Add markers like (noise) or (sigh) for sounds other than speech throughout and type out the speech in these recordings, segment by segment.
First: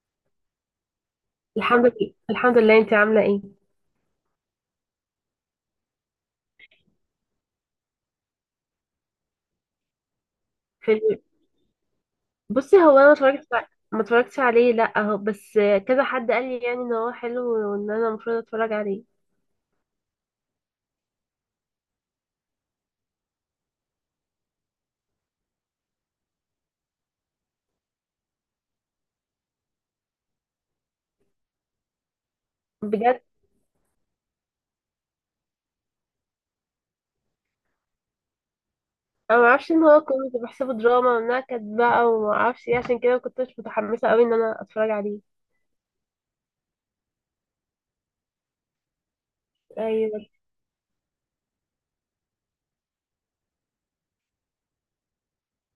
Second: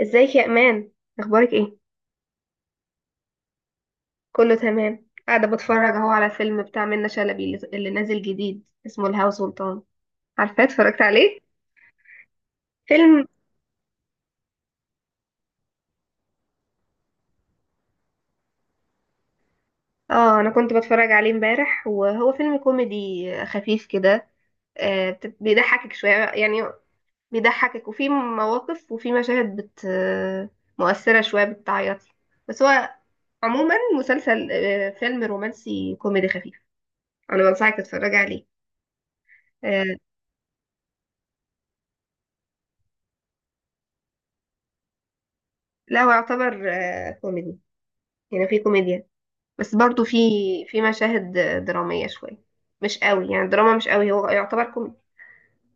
ازيك يا امان؟ اخبارك ايه؟ الحمد لله، انت عامله ايه؟ كله تمام. قاعده بتفرج اهو على فيلم بتاع منة شلبي اللي نازل جديد اسمه الهوى سلطان. عارفاه؟ اتفرجت فيلم. عليه؟ بصي، هو انا فيلم. ما اتفرجتش عليه لا، اهو بس كذا حد قال لي يعني ان هو حلو وان انا المفروض اتفرج عليه اه انا كنت بتفرج عليه امبارح، وهو فيلم كوميدي خفيف كده. آه، بيضحكك شويه يعني. بيضحكك، وفي مواقف وفي مشاهد بت مؤثره شويه، بتعيط. بس هو بجد. عموما مسلسل، فيلم رومانسي كوميدي خفيف. انا بنصحك تتفرجي عليه. انا ما اعرفش ان آه، هو كوميدي، بحسبه دراما وانها كانت بقى وما اعرفش ايه، عشان كده ما كنتش متحمسه قوي ان انا اتفرج عليه. لا هو يعتبر كوميدي. يعني في كوميديا، بس برضو ايوه في بس. في مشاهد درامية شوية. مش قوي يعني الدراما، مش قوي. هو يعتبر كوميدي،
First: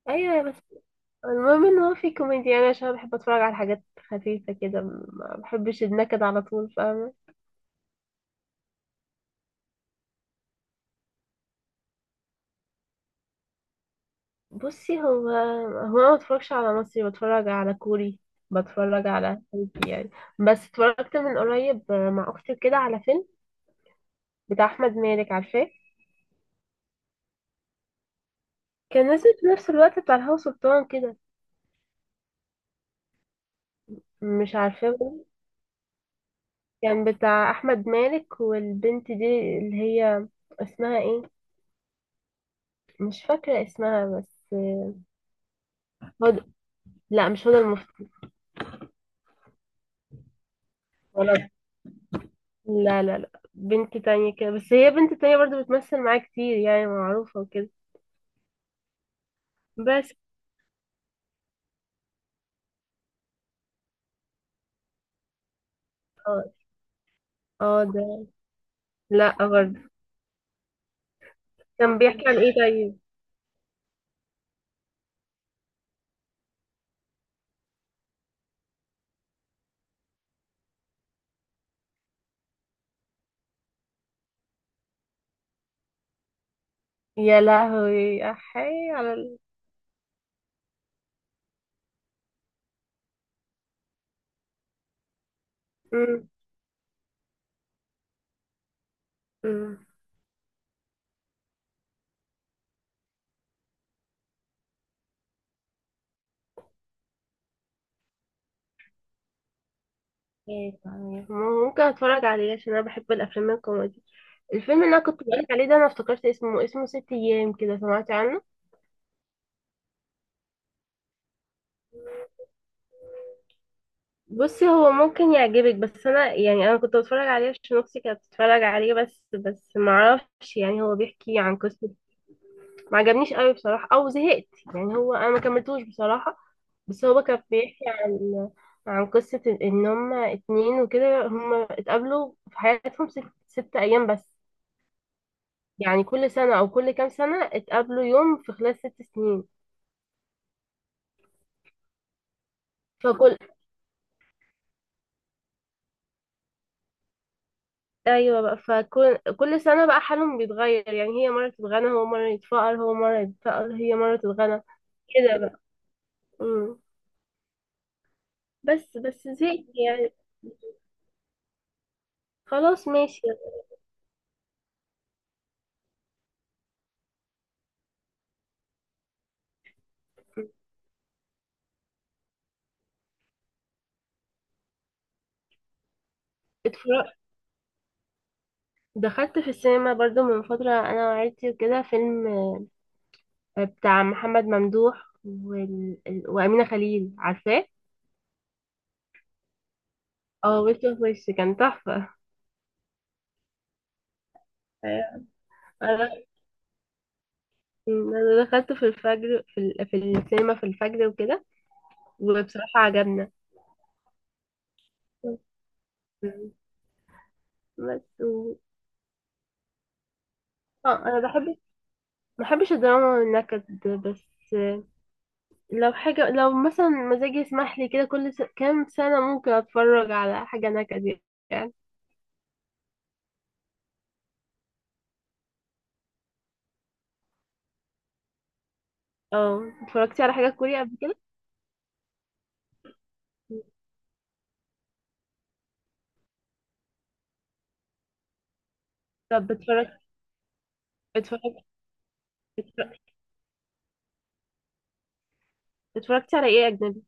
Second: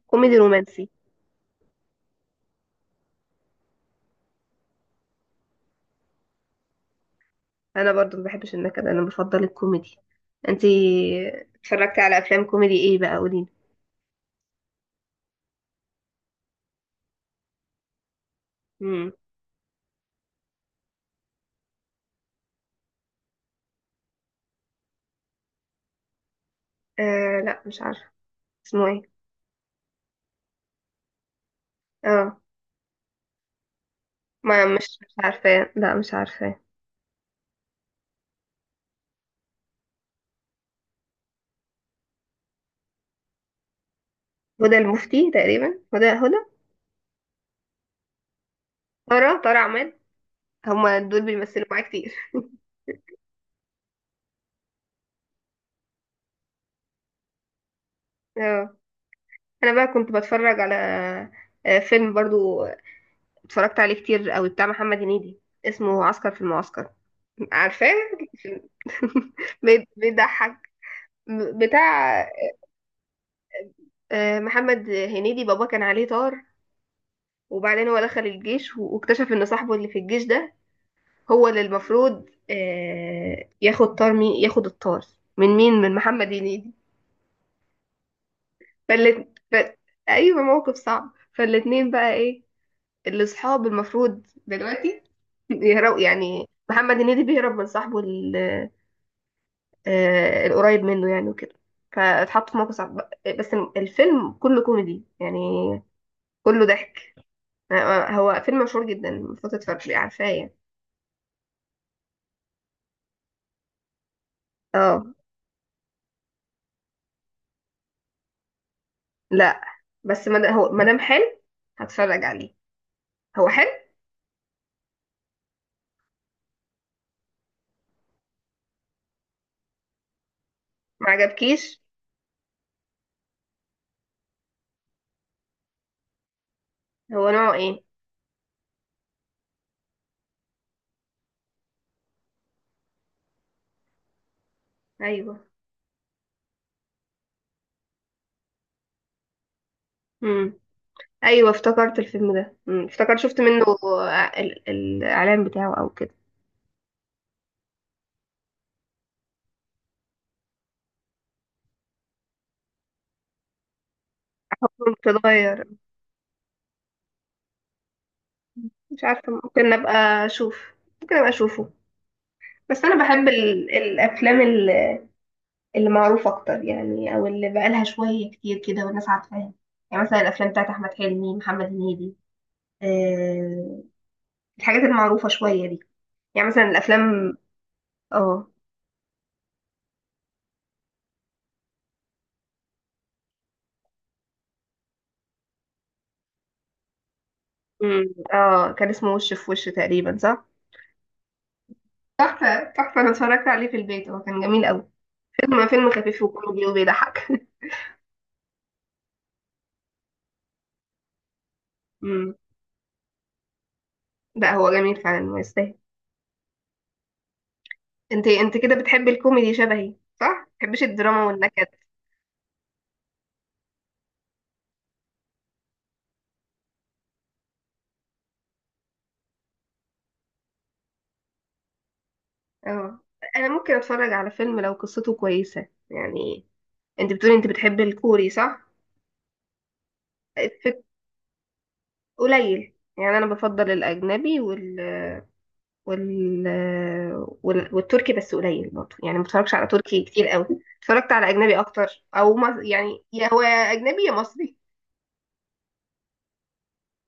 كوميدي ايوه بس رومانسي. المهم ان هو في كوميديا يعني، عشان انا بحب اتفرج على حاجات خفيفه كده، ما بحبش النكد على طول، فاهمه؟ انا برضو ما بحبش النكد، انا بفضل الكوميدي. انتي اتفرجتي على افلام كوميدي ايه بقى؟ قوليلي. بصي، هو انا ما بتفرجش على مصري، بتفرج على كوري، بتفرج امم. على تركي يعني. بس اتفرجت من قريب مع اختي كده على فيلم بتاع احمد مالك، عارفاه؟ آه لا مش عارفة. اسمه كان ايه؟ نازل في نفس الوقت بتاع الهوا سلطان كده. اه، مش ما عارفاه مش برضه. عارفة، لا مش عارفة. كان بتاع احمد مالك والبنت دي اللي هي اسمها ايه، مش فاكره اسمها بس. هدى المفتي تقريبا، هدى. هدى. لا، مش هدى المفتي. ترى عماد. هما دول ولا بيمثلوا معايا كتير. لا بنت تانية كده، بس هي بنت تانية برضو بتمثل معاه كتير يعني معروفة وكده. اه، انا بقى كنت بس. بتفرج على فيلم برضو، اتفرجت عليه كتير قوي، بتاع محمد هنيدي، اسمه عسكر في اه. المعسكر. اه عارفاه؟ ده. (laughs) لا برضه. بيضحك. كان بيحكي بتاع عن ايه طيب؟ محمد هنيدي. بابا كان عليه طار، وبعدين هو دخل الجيش واكتشف ان صاحبه اللي في الجيش ده هو اللي المفروض ياخد طار. مين ياخد الطار؟ من مين؟ من محمد هنيدي. يا لهوي، احي على فالت... ال... ف... ايوه، موقف صعب. فالاتنين بقى ايه، الاصحاب المفروض دلوقتي. (laughs) يهرب مم. يعني، محمد هنيدي بيهرب من صاحبه مم. القريب منه يعني وكده. فاتحط في موقف صعب. بس الفيلم كله كوميدي يعني، كله ضحك. هو فيلم مشهور جدا، المفروض تتفرجي، عارفاه يعني. إيه طيب، ممكن اتفرج عليه عشان انا بحب الافلام الكوميدي. الفيلم اللي اه انا كنت بقولك عليه ده انا افتكرت اسمه، اسمه ست ايام كده، سمعتي عنه؟ لا، بس ما هو ما دام حلو هتفرج عليه. هو حلو. بصي، هو ممكن يعجبك بس انا يعني انا كنت بتفرج عليه عشان اختي كانت بتتفرج عليه بس، معرفش يعني، هو ما بيحكي عن عجبكيش؟ قصة. ما عجبنيش قوي بصراحة او زهقت يعني، هو انا ما كملتوش بصراحة. بس هو هو كان نوعه ايه؟ بيحكي عن، عن قصة إن هما اتنين وكده هما اتقابلوا في حياتهم ست, ست أيام بس. ايوه. يعني كل سنة أو كل كام سنة اتقابلوا يوم، في خلال ست سنين. امم. ايوه افتكرت الفيلم ده. افتكرت، فكل، شفت منه الاعلان بتاعه او كده. أيوة بقى فكل سنة بقى حالهم بيتغير، يعني هي مرة تتغنى هو مرة يتفقر، هو مرة يتفقر هي مرة تتغنى حكم كده بقى. تتغير. مم. بس مش بس عارفه، زهقت ممكن يعني. ابقى اشوف. ممكن ابقى اشوفه. بس خلاص انا ماشي. بحب الافلام اللي معروف اكتر يعني، او اللي بقالها شويه كتير كده والناس عارفاها. يعني مثلا الافلام بتاعت احمد حلمي، محمد هنيدي. آه الحاجات المعروفه شويه دي. يعني مثلا اتفرجت، الافلام. اه. دخلت في السينما برضو من فترة أنا وعيلتي وكده فيلم بتاع محمد ممدوح وال... ال- وأمينة خليل، عارفاه؟ أمم. اه، كان اسمه وش في وش تقريبا، صح. اه، وش في وش، كان تحفة. تحفه تحفه، انا اتفرجت عليه في البيت، هو كان جميل قوي. أيوة. فيلم أنا خفيف وكوميدي وبيضحك. (laughs) أنا دخلته في الفجر، في, ال... في السينما في الفجر وكده. أمم. وبصراحة عجبنا. لا هو جميل فعلا ويستاهل. بس انت و... انت كده بتحبي الكوميدي شبهي، صح؟ ما بتحبيش اه أنا الدراما بحب، ما والنكد. بحبش الدراما والنكد، بس لو حاجة، لو مثلا مزاجي يسمح لي كده كل س... كام سنة ممكن أتفرج على حاجة نكد يعني. اه، انا ممكن اتفرج على فيلم لو قصته كويسه يعني. انت بتقولي انت بتحبي الكوري، صح؟ اه، اتفرجتي على حاجة كوري في قبل كده؟ قليل يعني، انا بفضل الاجنبي وال... والتركي، بس قليل برضه يعني، ما طب بتفرجش على بتفرج، تركي كتير قوي. اتفرجت على بتفرج، اجنبي اكتر. او يعني بتفرج- يا هو يا اجنبي يا مصري. اتفرجتي على ايه أجنبي؟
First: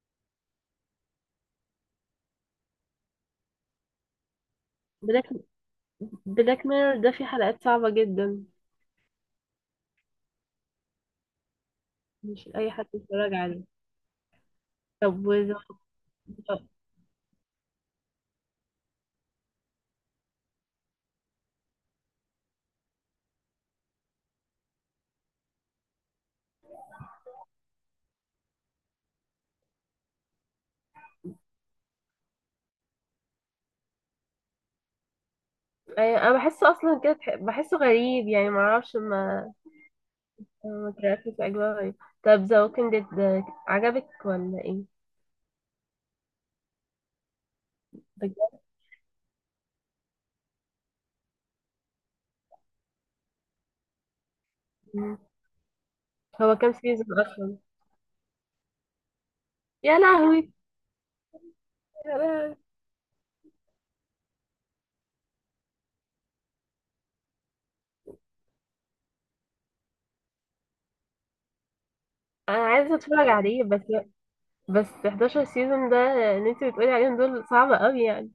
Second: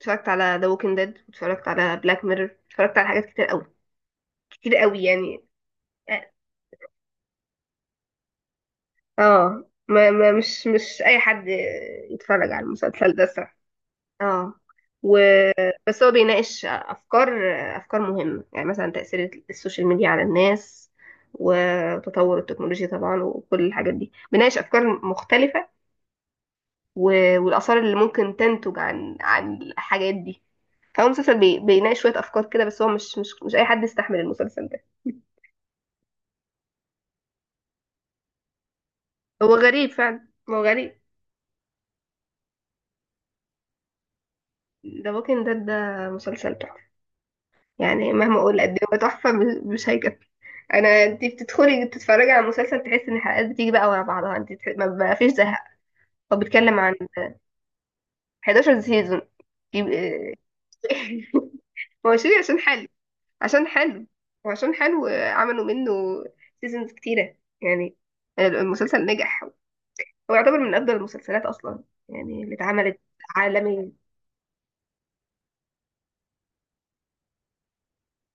اتفرجت على ذا ووكينج ديد، اتفرجت على بلاك ميرور، اتفرجت على حاجات كتير قوي، كتير قوي بلاك، يعني. اه. بلاك ميرور ده فيه حلقات صعبة جدا، ما مش اي حد مش يتفرج على أي حد المسلسل ده، يتفرج صح. عليه. اه. و... طب وز... بس هو بيناقش افكار، افكار مهمه يعني، مثلا تاثير السوشيال ميديا على الناس، وتطور التكنولوجيا طبعا، وكل الحاجات دي بيناقش افكار مختلفه، والاثار اللي ممكن تنتج عن الحاجات دي. فهو مسلسل بيناقش شويه افكار كده. بس هو مش اي حد يستحمل المسلسل ده. (laughs) أيوة، أنا بحسه أصلا كده تح- بحسه غريب يعني معرفش ما، هو غريب فعلا، هو ما غريب. اتركز في أجواء غريب. طب ذا ووكينج ديد ده عجبك ولا إيه؟ ذا ووكينج ديد ده مسلسل تحفه. يعني بجد؟ مهما اقول قد ايه هو تحفه، مش هيكفي. انا انت بتدخلي تتفرجي على المسلسل، تحسي ان الحلقات بتيجي بقى ورا بعضها، انت ما فيش زهق. هو هو كام بيتكلم عن سيزون أصلا؟ 11 سيزون يا يبقى- لهوي. (laughs) هو يا شيء، لهوي. عشان حلو، عشان حلو، وعشان حلو عملوا منه سيزونز كتيره يعني. المسلسل نجح، هو يعتبر من افضل المسلسلات اصلا يعني اللي أنا عايزة اتعملت أتفرج عليه، بس عالمي. بس 11 سيزون ده اللي أنت بتقولي عليهم دول صعبة أوي يعني.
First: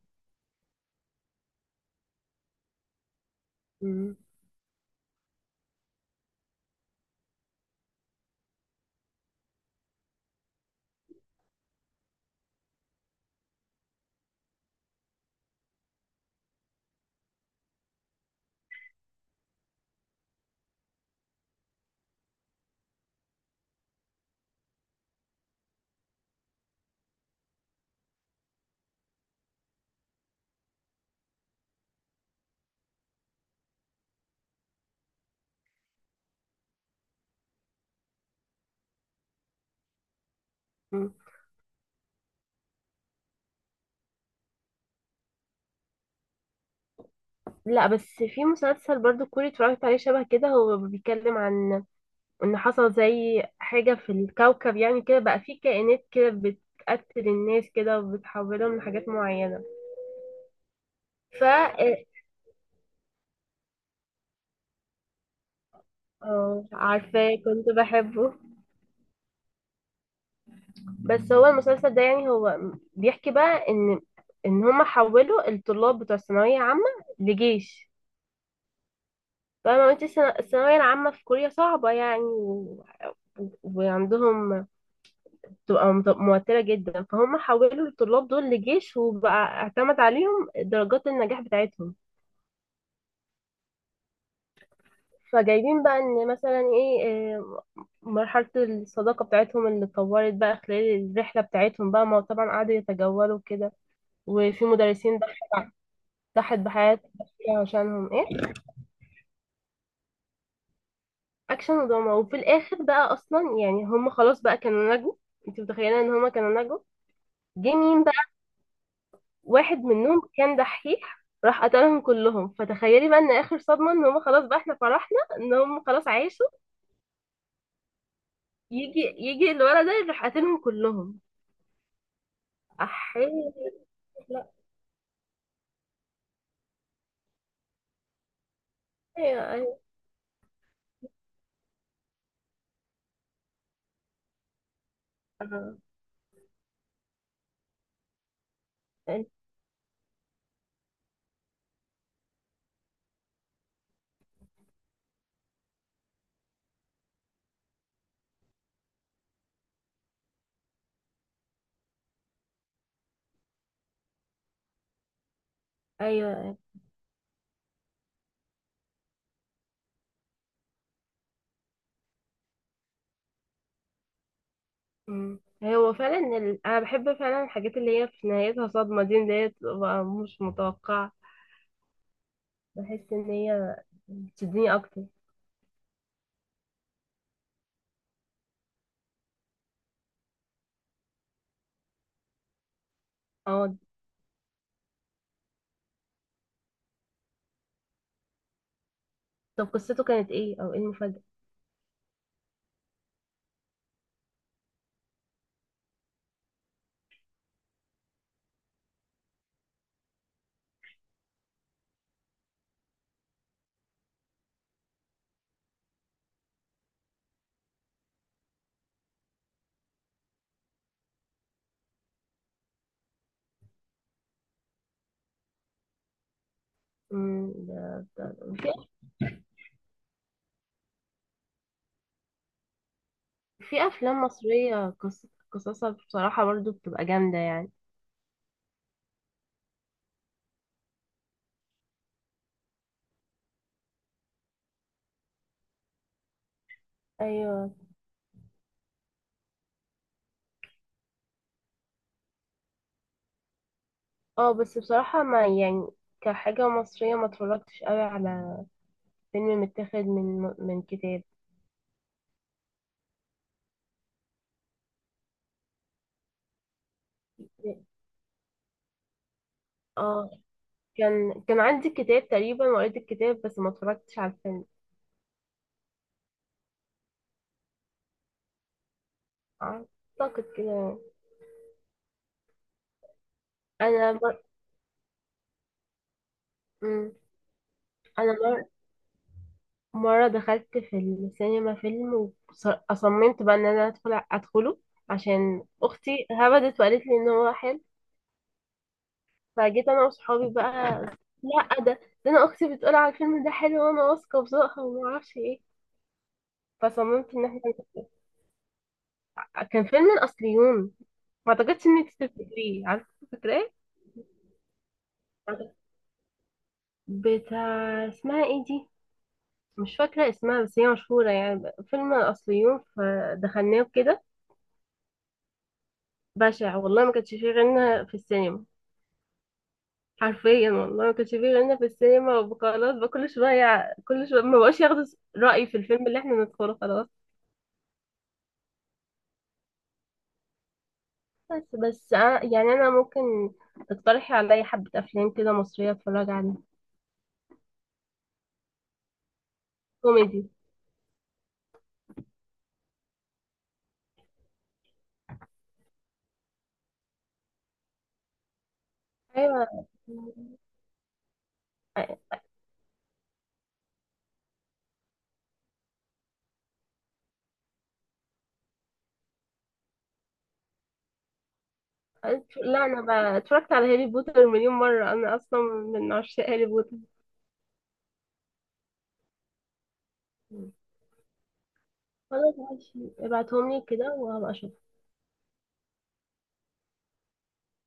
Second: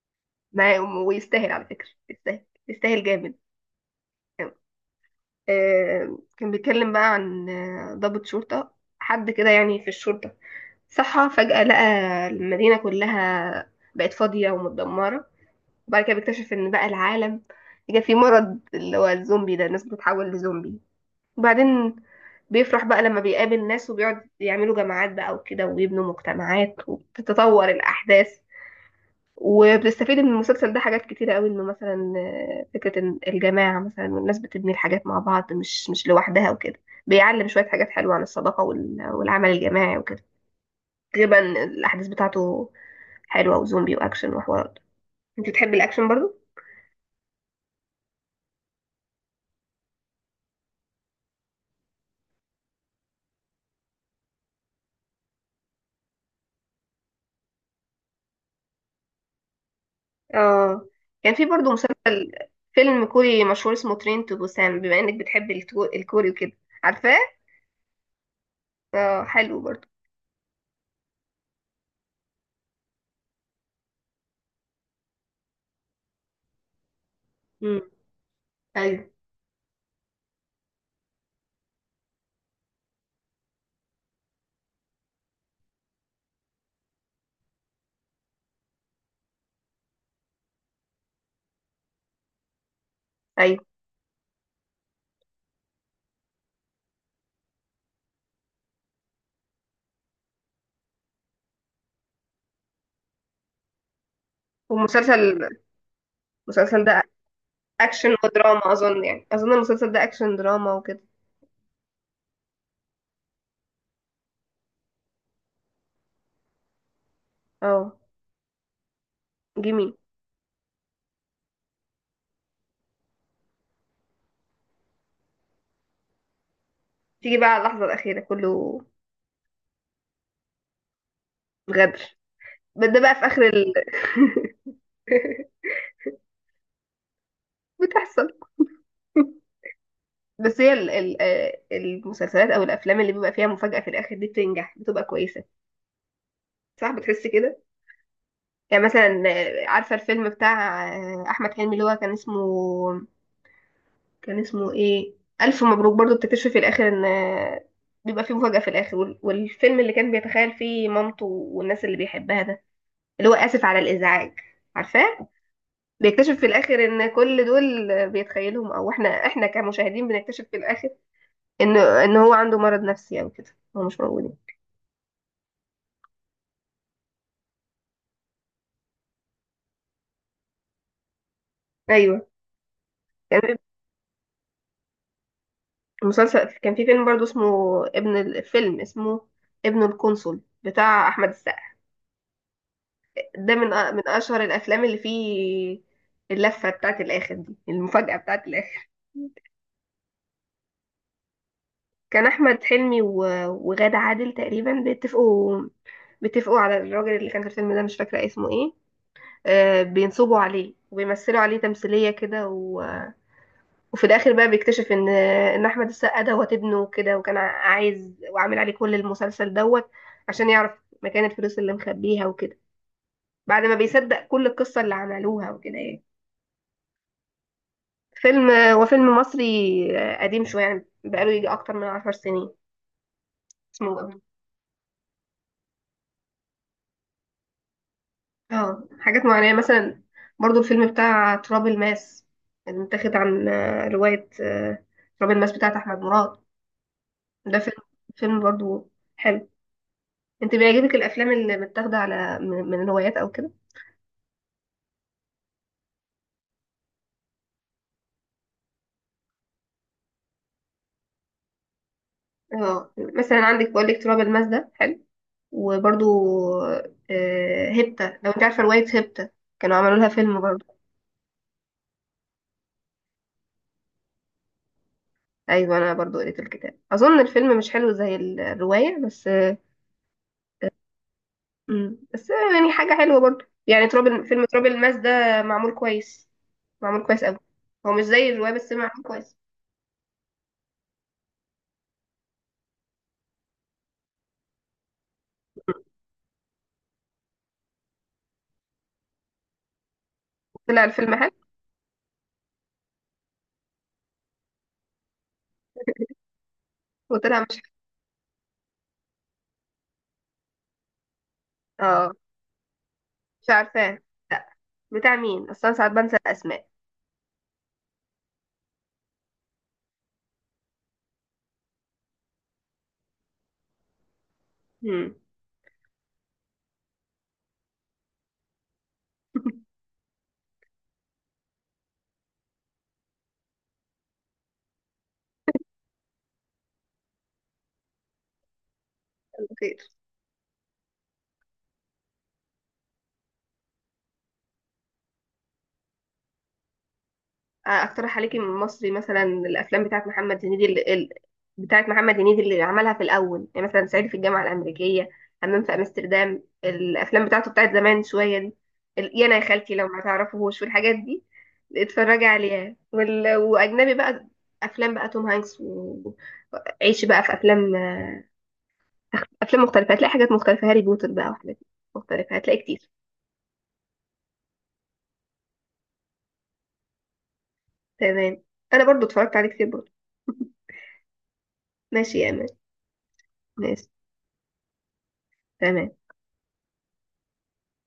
ما ويستاهل على فكره، يستاهل يستاهل جامد. مم. كان بيتكلم بقى عن ضابط شرطة، حد كده يعني في الشرطة، صحى فجأة لقى المدينة كلها بقت فاضية ومتدمرة. وبعد كده بيكتشف ان بقى العالم جه فيه مرض، اللي هو الزومبي ده، الناس بتتحول لزومبي. وبعدين بيفرح بقى لما بيقابل ناس، وبيقعد يعملوا جماعات بقى وكده، ويبنوا مجتمعات وتتطور الأحداث. وبتستفيد من المسلسل ده حاجات كتيرة قوي. انه مثلا فكرة إن الجماعة مثلا، والناس بتبني الحاجات مع بعض مش لوحدها وكده. بيعلم شوية حاجات حلوة عن الصداقة والعمل الجماعي وكده. مم. غالبا الأحداث بتاعته حلوة، وزومبي وأكشن وحوارات. انت بتحب الأكشن برضو؟ لا بس في مسلسل برضو كوري اتفرجت عليه شبه كده، هو بيتكلم عن ان حصل زي حاجة في الكوكب يعني كده، بقى في كائنات كده بتقتل الناس كده وبتحولهم لحاجات معينة. اه، كان في برضو ف، مسلسل، فيلم كوري مشهور اسمه ترين تو بوسان، بما انك بتحب الكوري وكده. اه عارفاه؟ عارفاه، كنت بحبه. اه، حلو برضو. بس هو المسلسل ده يعني، هو بيحكي بقى ان، ان هما حولوا الطلاب بتوع الثانوية عامة امم. لجيش. ايوه، فاهمة انت؟ الثانوية العامة في كوريا صعبة يعني و... وعندهم بتبقى موترة جدا، فهم حولوا الطلاب دول لجيش وبقى اعتمد عليهم درجات النجاح بتاعتهم. ايوه. فجايبين بقى ان مثلا ايه، آه، مرحلة الصداقة بتاعتهم اللي اتطورت بقى خلال الرحلة بتاعتهم بقى، ما هو طبعا قعدوا يتجولوا كده، وفي مدرسين والمسلسل ضحت، ضحت المسلسل بحياة ده عشانهم اكشن ايه. ودراما اظن يعني، اظن المسلسل ده اكشن دراما وكده. اكشن ودراما، وفي الاخر بقى اصلا يعني هم خلاص بقى كانوا نجوا. انت متخيلة ان هم كانوا نجوا، جه اه مين بقى؟ واحد جميل. منهم كان دحيح راح قتلهم كلهم. فتخيلي بقى ان اخر صدمة، ان هم خلاص بقى احنا فرحنا ان هم خلاص عاشوا، تيجي بقى على اللحظة الأخيرة كله يجي الولد ده يروح قاتلهم كلهم. غدر. ده بقى في احي. آخر لا. (laughs) بتحصل. ايوه، ايوه. بس هي المسلسلات أو الأفلام اللي بيبقى فيها مفاجأة في الآخر دي بتنجح، بتبقى كويسة. آه، صح، بتحس كده. يعني مثلا أنت- عارفة الفيلم بتاع أحمد حلمي اللي هو كان اسمه، كان اسمه ايه، الف مبروك. برضو بتكتشفي في الاخر ان بيبقى فيه مفاجأة في الاخر. والفيلم اللي كان بيتخيل فيه مامته والناس اللي بيحبها ده، اللي هو اسف على الازعاج، عارفاه، بيكتشف في ايوه. الاخر ان كل دول بيتخيلهم، او احنا كمشاهدين بنكتشف في الاخر ان هو عنده مرض نفسي او كده، هو مش موجود. أمم. هو فعلا ال... انا بحب فعلا الحاجات اللي هي في نهايتها صدمه دي، اللي هي بتبقى مش متوقعه. ايوه، بحس ان كان هي بتشدني اكتر. مسلسل، كان في فيلم برضو اسمه، ابن الفيلم اسمه ابن القنصل، بتاع احمد السقا. ده من اه. من اشهر الافلام اللي فيه اللفه بتاعت الاخر دي، المفاجاه بتاعت الاخر. طب قصته كانت ايه او ايه المفاجاه؟ كان احمد حلمي وغادة عادل تقريبا بيتفقوا، بيتفقوا على الراجل اللي كان في الفيلم ده، مش فاكره اسمه ايه. آه، بينصبوا عليه وبيمثلوا عليه تمثيليه كده، وفي الاخر بقى بيكتشف ان احمد السقا دوت ابنه كده، وكان عايز وعامل عليه كل المسلسل دوت عشان يعرف مكان الفلوس اللي مخبيها وكده، بعد ما بيصدق كل القصه اللي عملوها وكده يعني. أمم، فيلم، هو فيلم مصري قديم شوية يعني، بقاله يجي أكتر من 10 سنين. في اسمه. افلام مصريه قص... قصصها بصراحه برضو بتبقى جامده يعني. اه، حاجات معينة مثلا، برضو الفيلم بتاع تراب الماس، اللي متاخد عن رواية تراب الماس بتاعت أحمد مراد. ده فيلم، ايوه. فيلم برضو حلو. انت بيعجبك الأفلام اللي متاخدة على من الروايات أو كده؟ اه بس بصراحه ما يعني كحاجه مصريه ما اتفرجتش قوي على فيلم متاخد من من كتاب. اه، مثلا عندك بقول لك تراب الماس ده حلو، وبرضو هيبتا، لو انت عارفة رواية هيبتا، كانوا عملوا لها اه، فيلم برضو. كان عندي كتاب تقريبا وقريت الكتاب بس ما اتفرجتش على الفيلم. ايوه، انا برضو قريت الكتاب، اظن الفيلم مش حلو زي الروايه بس. اعتقد كده. امم، بس يعني حاجه حلوه برضو يعني، انا ب... فيلم تراب الماس ده معمول كويس، معمول مم. كويس قوي. هو مش زي انا الروايه مر... بس معمول كويس. مره دخلت في السينما فيلم، وصممت بقى ان انا ادخل ادخله عشان اختي هبدت وقالت لي ان هو حلو، فجيت انا وصحابي بقى. طلع الفيلم حلو؟ لا ده، ده انا اختي بتقول على الفيلم ده حلو، وانا واثقه في ذوقها وما اعرفش ايه، فصممت وطلع ان مش احنا. حلو. كان فيلم الاصليون، ما اعتقدش انك اه، تفتكريه، عارفه مش فاكراه؟ عارفاه لا. بتاع مين اصلا، ساعات بنسى الاسماء. بتاع اسمها ايه دي، مش فاكرة اسمها بس هي مشهورة يعني، فيلم الأصليون، فدخلناه كده. امم. بشع والله، ما كانش فيه غيرنا في السينما. (laughs) حرفيا والله ما كانش فيه غيرنا في السينما، وخلاص بقى كل شوية ما بقاش ياخدوا رأيي في الفيلم اللي احنا ندخله، خلاص. خير. بس أنا يعني، أنا ممكن تقترحي عليا حبة أفلام كده مصرية أتفرج عليها. اقترح عليكي من مصري، مثلا الافلام بتاعت محمد كوميدي. هنيدي بتاعت محمد هنيدي اللي عملها في الاول يعني، مثلا صعيدي في الجامعه الامريكيه، همام في امستردام، الافلام بتاعته بتاعت زمان شويه دي. يانا يا خالتي، أيوة. لو ما تعرفوهوش والحاجات دي، اتفرجي عليها. واجنبي بقى، افلام بقى توم هانكس وعيشي بقى في افلام، افلام مختلفه هتلاقي حاجات مختلفه، هاري بوتر بقى وحاجات مختلفه، هتلاقي لا كتير. أنا بقى اتفرجت على هاري بوتر مليون مرة، أنا أصلا من عشاق هاري بوتر. تمام، انا برضو اتفرجت عليه كتير برضو. ماشي يا امان. خلاص ماشي، ابعتهم لي ماشي. كده وهبقى اشوف. تمام.